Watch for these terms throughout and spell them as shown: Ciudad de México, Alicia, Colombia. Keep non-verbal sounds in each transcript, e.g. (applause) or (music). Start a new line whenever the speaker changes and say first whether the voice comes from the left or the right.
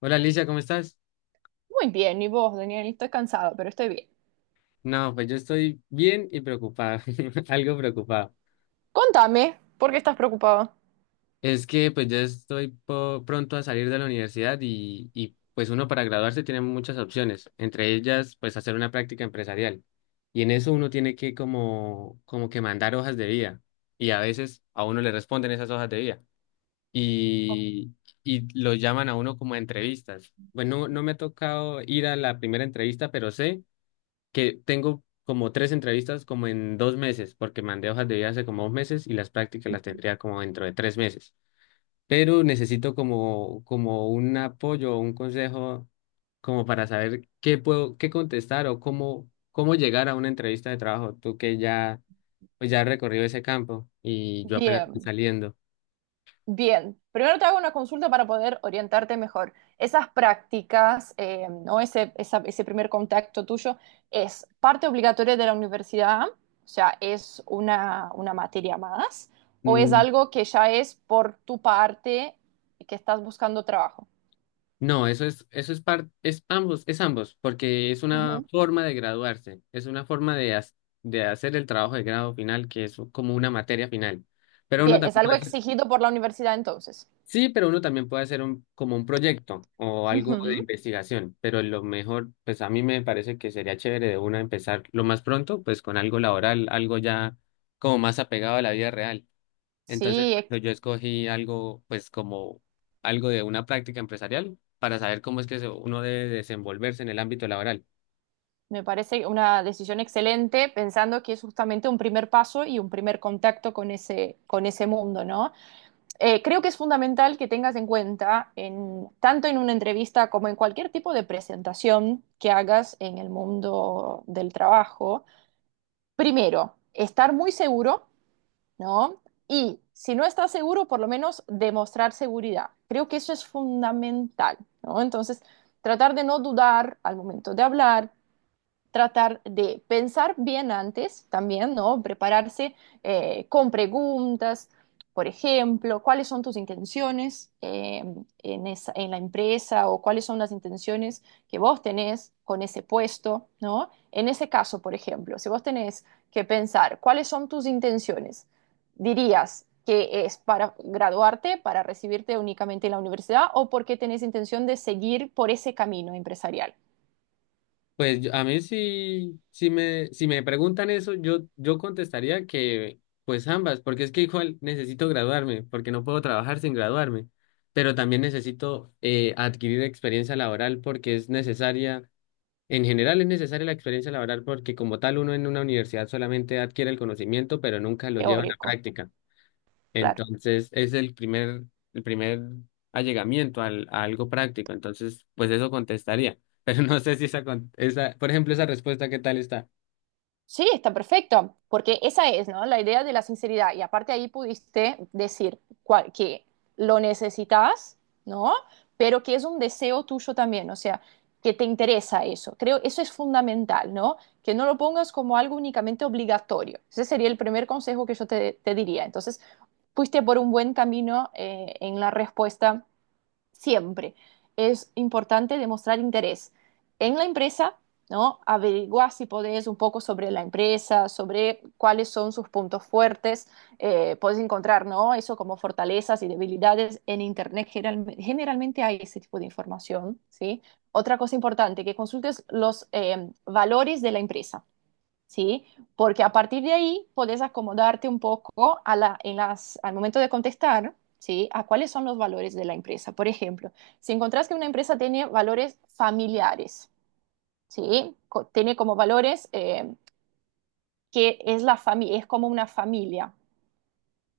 left: Hola Alicia, ¿cómo estás?
right: Muy bien, y vos, Daniel, estoy cansado, pero estoy bien.
left: No, pues yo estoy bien y preocupado, (laughs) algo preocupado.
right: Contame, ¿por qué estás preocupado?
left: Es que pues yo estoy pronto a salir de la universidad y pues uno para graduarse tiene muchas opciones, entre ellas pues hacer una práctica empresarial. Y en eso uno tiene que como que mandar hojas de vida y a veces a uno le responden esas hojas de vida y, y lo llaman a uno como a entrevistas. Pues no, no me ha tocado ir a la primera entrevista, pero sé que tengo como tres entrevistas como en 2 meses, porque mandé hojas de vida hace como 2 meses y las prácticas las tendría como dentro de 3 meses. Pero necesito como un apoyo o un consejo como para saber qué puedo, qué contestar o cómo llegar a una entrevista de trabajo. Tú que ya has recorrido ese campo y yo apenas estoy
right: Bien,
left: saliendo.
right: bien. Primero te hago una consulta para poder orientarte mejor. Esas prácticas, o ese, ese primer contacto tuyo, ¿es parte obligatoria de la universidad? O sea, ¿es una materia más? ¿O es
left: Mm.
right: algo que ya es por tu parte y que estás buscando trabajo?
left: No, eso es es ambos, porque es una
right: Ujú.
left: forma de graduarse, es una forma de hacer el trabajo de grado final, que es como una materia final. Pero uno
right: Bien, es
left: también
right: algo
left: puede hacer,
right: exigido por la universidad entonces.
left: sí, pero uno también puede hacer un, como un proyecto o algo de
right: Ujú.
left: investigación. Pero lo mejor, pues a mí me parece que sería chévere de una empezar lo más pronto, pues con algo laboral, algo ya como más apegado a la vida real. Entonces, por
right: Sí,
left: eso yo escogí algo, pues como algo de una práctica empresarial para saber cómo es que uno debe desenvolverse en el ámbito laboral.
right: me parece una decisión excelente, pensando que es justamente un primer paso y un primer contacto con ese mundo, ¿no? Creo que es fundamental que tengas en cuenta, tanto en una entrevista como en cualquier tipo de presentación que hagas en el mundo del trabajo, primero, estar muy seguro, ¿no? Y si no estás seguro, por lo menos demostrar seguridad. Creo que eso es fundamental, ¿no? Entonces, tratar de no dudar al momento de hablar. Tratar de pensar bien antes también, ¿no? Prepararse con preguntas, por ejemplo, cuáles son tus intenciones en en la empresa, o cuáles son las intenciones que vos tenés con ese puesto, ¿no? En ese caso, por ejemplo, si vos tenés que pensar cuáles son tus intenciones, dirías que es para graduarte, para recibirte únicamente en la universidad, o porque tenés intención de seguir por ese camino empresarial,
left: Pues a mí sí, si me preguntan eso, yo contestaría que pues ambas, porque es que igual necesito graduarme, porque no puedo trabajar sin graduarme, pero también necesito adquirir experiencia laboral porque es necesaria, en general es necesaria la experiencia laboral porque como tal uno en una universidad solamente adquiere el conocimiento, pero nunca lo lleva a la
right: teórico,
left: práctica.
right: claro.
left: Entonces, es el primer allegamiento al, a algo práctico. Entonces, pues eso contestaría. (laughs) Pero no sé si esa, por ejemplo, esa respuesta, ¿qué tal está?
right: Sí, está perfecto, porque esa es, ¿no?, la idea de la sinceridad. Y aparte, ahí pudiste decir que lo necesitas, ¿no? Pero que es un deseo tuyo también, o sea, que te interesa eso. Creo eso es fundamental, ¿no? Que no lo pongas como algo únicamente obligatorio. Ese sería el primer consejo que yo te diría. Entonces, fuiste por un buen camino en la respuesta. Siempre es importante demostrar interés en la empresa, ¿no? Averiguar si podés un poco sobre la empresa, sobre cuáles son sus puntos fuertes. Podés encontrar, ¿no?, eso como fortalezas y debilidades en Internet. Generalmente hay ese tipo de información, ¿sí? Otra cosa importante, que consultes los valores de la empresa. ¿Sí? Porque a partir de ahí podés acomodarte un poco a al momento de contestar, ¿sí? A cuáles son los valores de la empresa. Por ejemplo, si encontrás que una empresa tiene valores familiares, ¿sí? Tiene como valores que es, es como una familia.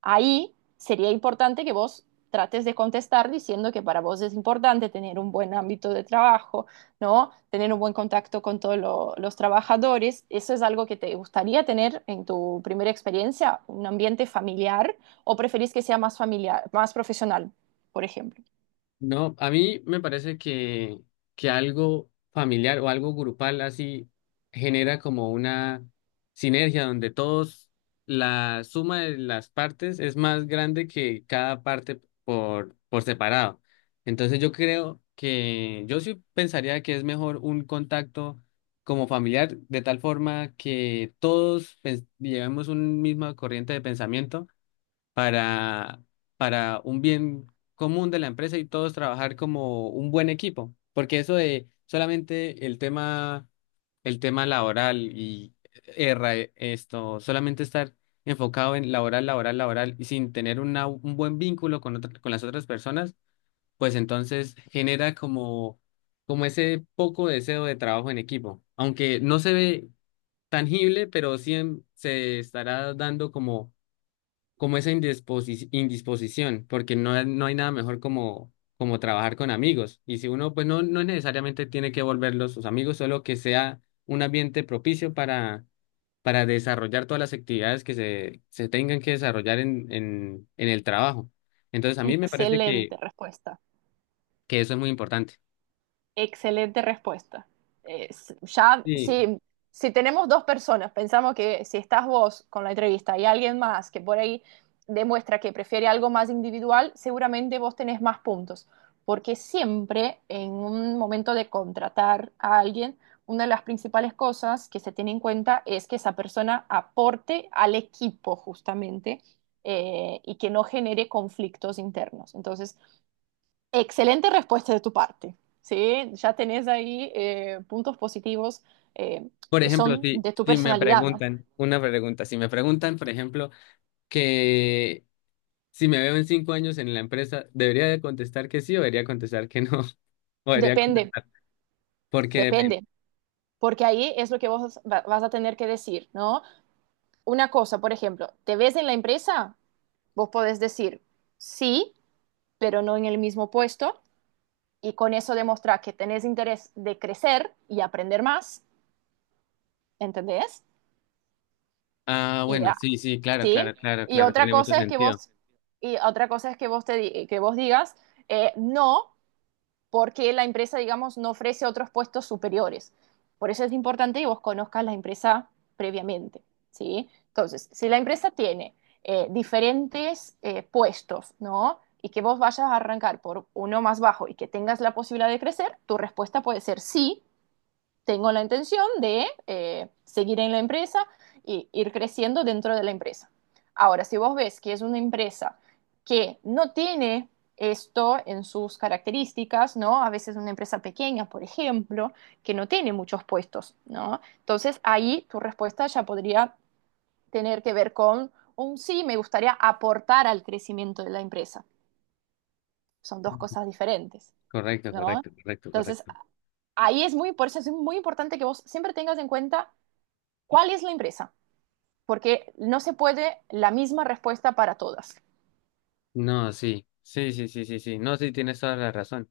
right: Ahí sería importante que vos trates de contestar diciendo que para vos es importante tener un buen ámbito de trabajo, ¿no? Tener un buen contacto con todos los trabajadores. Eso es algo que te gustaría tener en tu primera experiencia: un ambiente familiar, o preferís que sea más familiar, más profesional, por ejemplo.
left: No, a mí me parece que algo familiar o algo grupal así genera como una sinergia donde todos, la suma de las partes es más grande que cada parte por separado. Entonces yo creo que yo sí pensaría que es mejor un contacto como familiar de tal forma que todos pues, llevemos una misma corriente de pensamiento para, para un bien común de la empresa y todos trabajar como un buen equipo, porque eso de solamente el tema laboral y erra esto, solamente estar enfocado en laboral, laboral, laboral y sin tener una, un buen vínculo con con las otras personas, pues entonces genera como ese poco deseo de trabajo en equipo, aunque no se ve tangible, pero sí se estará dando como esa indisposición, porque no, no hay nada mejor como trabajar con amigos. Y si uno, pues no, no necesariamente tiene que volverlos sus amigos, solo que sea un ambiente propicio para desarrollar todas las actividades que se tengan que desarrollar en el trabajo. Entonces, a mí me parece
right: Excelente
left: que,
right: respuesta.
left: que eso es muy importante.
right: Excelente respuesta. Ya,
left: Sí,
right: si tenemos dos personas, pensamos que si estás vos con la entrevista y alguien más que por ahí demuestra que prefiere algo más individual, seguramente vos tenés más puntos, porque siempre en un momento de contratar a alguien, una de las principales cosas que se tiene en cuenta es que esa persona aporte al equipo, justamente, y que no genere conflictos internos. Entonces, excelente respuesta de tu parte, ¿sí? Ya tenés ahí puntos positivos, eh,
left: por
right: que
left: ejemplo,
right: son
left: si,
right: de tu
left: si me
right: personalidad, ¿no?
left: preguntan, una pregunta, si me preguntan, por ejemplo, que si me veo en 5 años en la empresa, ¿debería de contestar que sí o debería contestar que no? Podría,
right: Depende,
left: porque depende.
right: depende, porque ahí es lo que vos vas a tener que decir, ¿no? Una cosa, por ejemplo, ¿te ves en la empresa? Vos podés decir sí, pero no en el mismo puesto, y con eso demostrar que tenés interés de crecer y aprender más, ¿entendés?
left: Ah,
right: Y
left: bueno,
right: a-
left: sí, sí, claro,
right: ¿Sí?
left: claro, claro,
right: Y
left: claro,
right: otra
left: tiene mucho
right: cosa es que
left: sentido.
right: vos, que vos digas, no, porque la empresa, digamos, no ofrece otros puestos superiores. Por eso es importante que vos conozcas la empresa previamente, ¿sí? Entonces, si la empresa tiene diferentes puestos, ¿no?, y que vos vayas a arrancar por uno más bajo y que tengas la posibilidad de crecer, tu respuesta puede ser sí, tengo la intención de seguir en la empresa y ir creciendo dentro de la empresa. Ahora, si vos ves que es una empresa que no tiene esto en sus características, ¿no?, a veces una empresa pequeña, por ejemplo, que no tiene muchos puestos, ¿no?, entonces ahí tu respuesta ya podría tener que ver con un sí, me gustaría aportar al crecimiento de la empresa. Son dos cosas diferentes,
left: Correcto,
right: ¿no?
left: correcto, correcto,
right: Entonces
left: correcto.
right: ahí por eso es muy importante que vos siempre tengas en cuenta ¿cuál es la empresa? Porque no se puede la misma respuesta para todas.
left: No, sí, sí, sí, sí, sí, sí. No, sí, tienes toda la razón.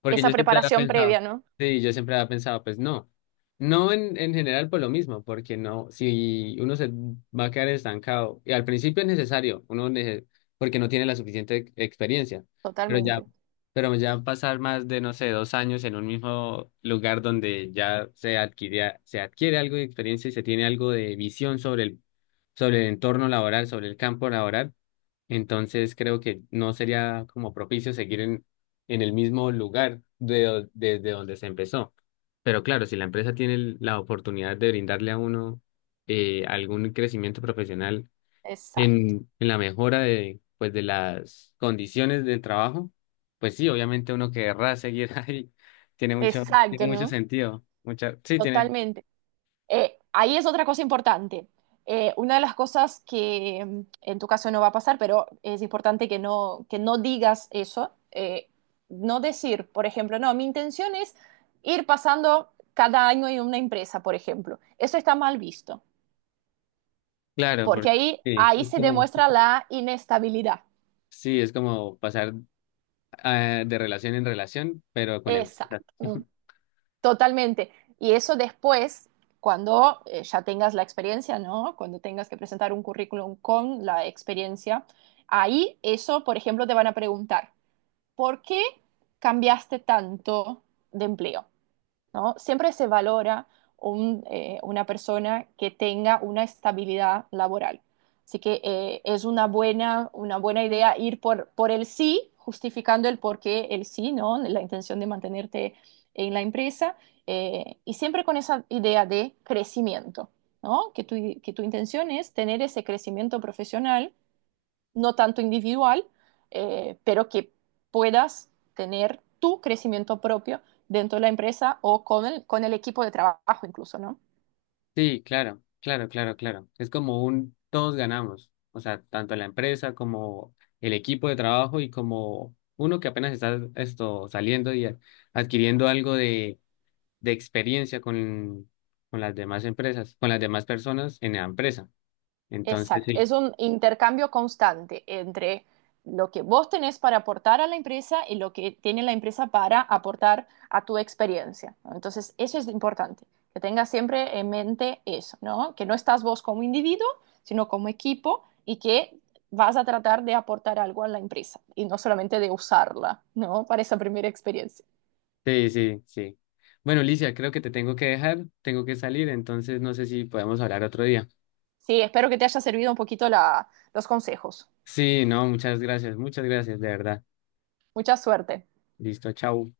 left: Porque
right: Esa
left: yo siempre había
right: preparación
left: pensado,
right: previa, ¿no?
left: sí, yo siempre había pensado, pues no, no en, en general por lo mismo, porque no, si uno se va a quedar estancado, y al principio es necesario, porque no tiene la suficiente experiencia, pero ya,
right: Totalmente.
left: pero ya pasar más de, no sé, 2 años en un mismo lugar donde ya se adquiría, se adquiere algo de experiencia y se tiene algo de visión sobre el entorno laboral, sobre el campo laboral, entonces creo que no sería como propicio seguir en el mismo lugar de, desde donde se empezó. Pero claro, si la empresa tiene la oportunidad de brindarle a uno algún crecimiento profesional
right: Exacto.
left: en la mejora de las condiciones del trabajo, pues sí, obviamente uno querrá seguir (laughs) ahí.
right: Exacto,
left: Tiene mucho
right: ¿no?
left: sentido. Mucha, sí, tiene,
right: Totalmente. Ahí es otra cosa importante. Una de las cosas que, en tu caso no va a pasar, pero es importante que no, digas eso. No decir, por ejemplo, no, mi intención es ir pasando cada año en una empresa, por ejemplo. Eso está mal visto,
left: claro,
right: porque
left: porque
right: ahí,
left: sí,
right: ahí
left: es
right: se
left: como,
right: demuestra la inestabilidad.
left: sí, es como pasar ah, de relación en relación, pero con empresas.
right: Exacto, totalmente. Y eso después, cuando ya tengas la experiencia, ¿no?, cuando tengas que presentar un currículum con la experiencia, ahí eso, por ejemplo, te van a preguntar, ¿por qué cambiaste tanto de empleo? ¿No? Siempre se valora una persona que tenga una estabilidad laboral. Así que, es una buena, idea ir por el sí, justificando el por qué el sí, ¿no? La intención de mantenerte en la empresa, y siempre con esa idea de crecimiento, ¿no? Que tu intención es tener ese crecimiento profesional, no tanto individual, pero que puedas tener tu crecimiento propio dentro de la empresa, o con el equipo de trabajo incluso, ¿no?
left: Sí, claro, claro, claro, claro. Es como un todos ganamos, o sea, tanto la empresa como el equipo de trabajo y como uno que apenas está esto saliendo y adquiriendo algo de experiencia con las demás empresas, con las demás personas en la empresa. Entonces,
right: Exacto,
left: sí,
right: es un intercambio constante entre lo que vos tenés para aportar a la empresa y lo que tiene la empresa para aportar a tu experiencia, ¿no? Entonces, eso es importante, que tengas siempre en mente eso, ¿no? Que no estás vos como individuo, sino como equipo, y que vas a tratar de aportar algo a la empresa y no solamente de usarla, ¿no?, para esa primera experiencia.
left: sí, sí, sí. Bueno, Licia, creo que te tengo que dejar, tengo que salir, entonces no sé si podemos hablar otro día.
right: Sí, espero que te haya servido un poquito los consejos.
left: Sí, no, muchas gracias, de verdad.
right: Mucha suerte.
left: Listo, chao.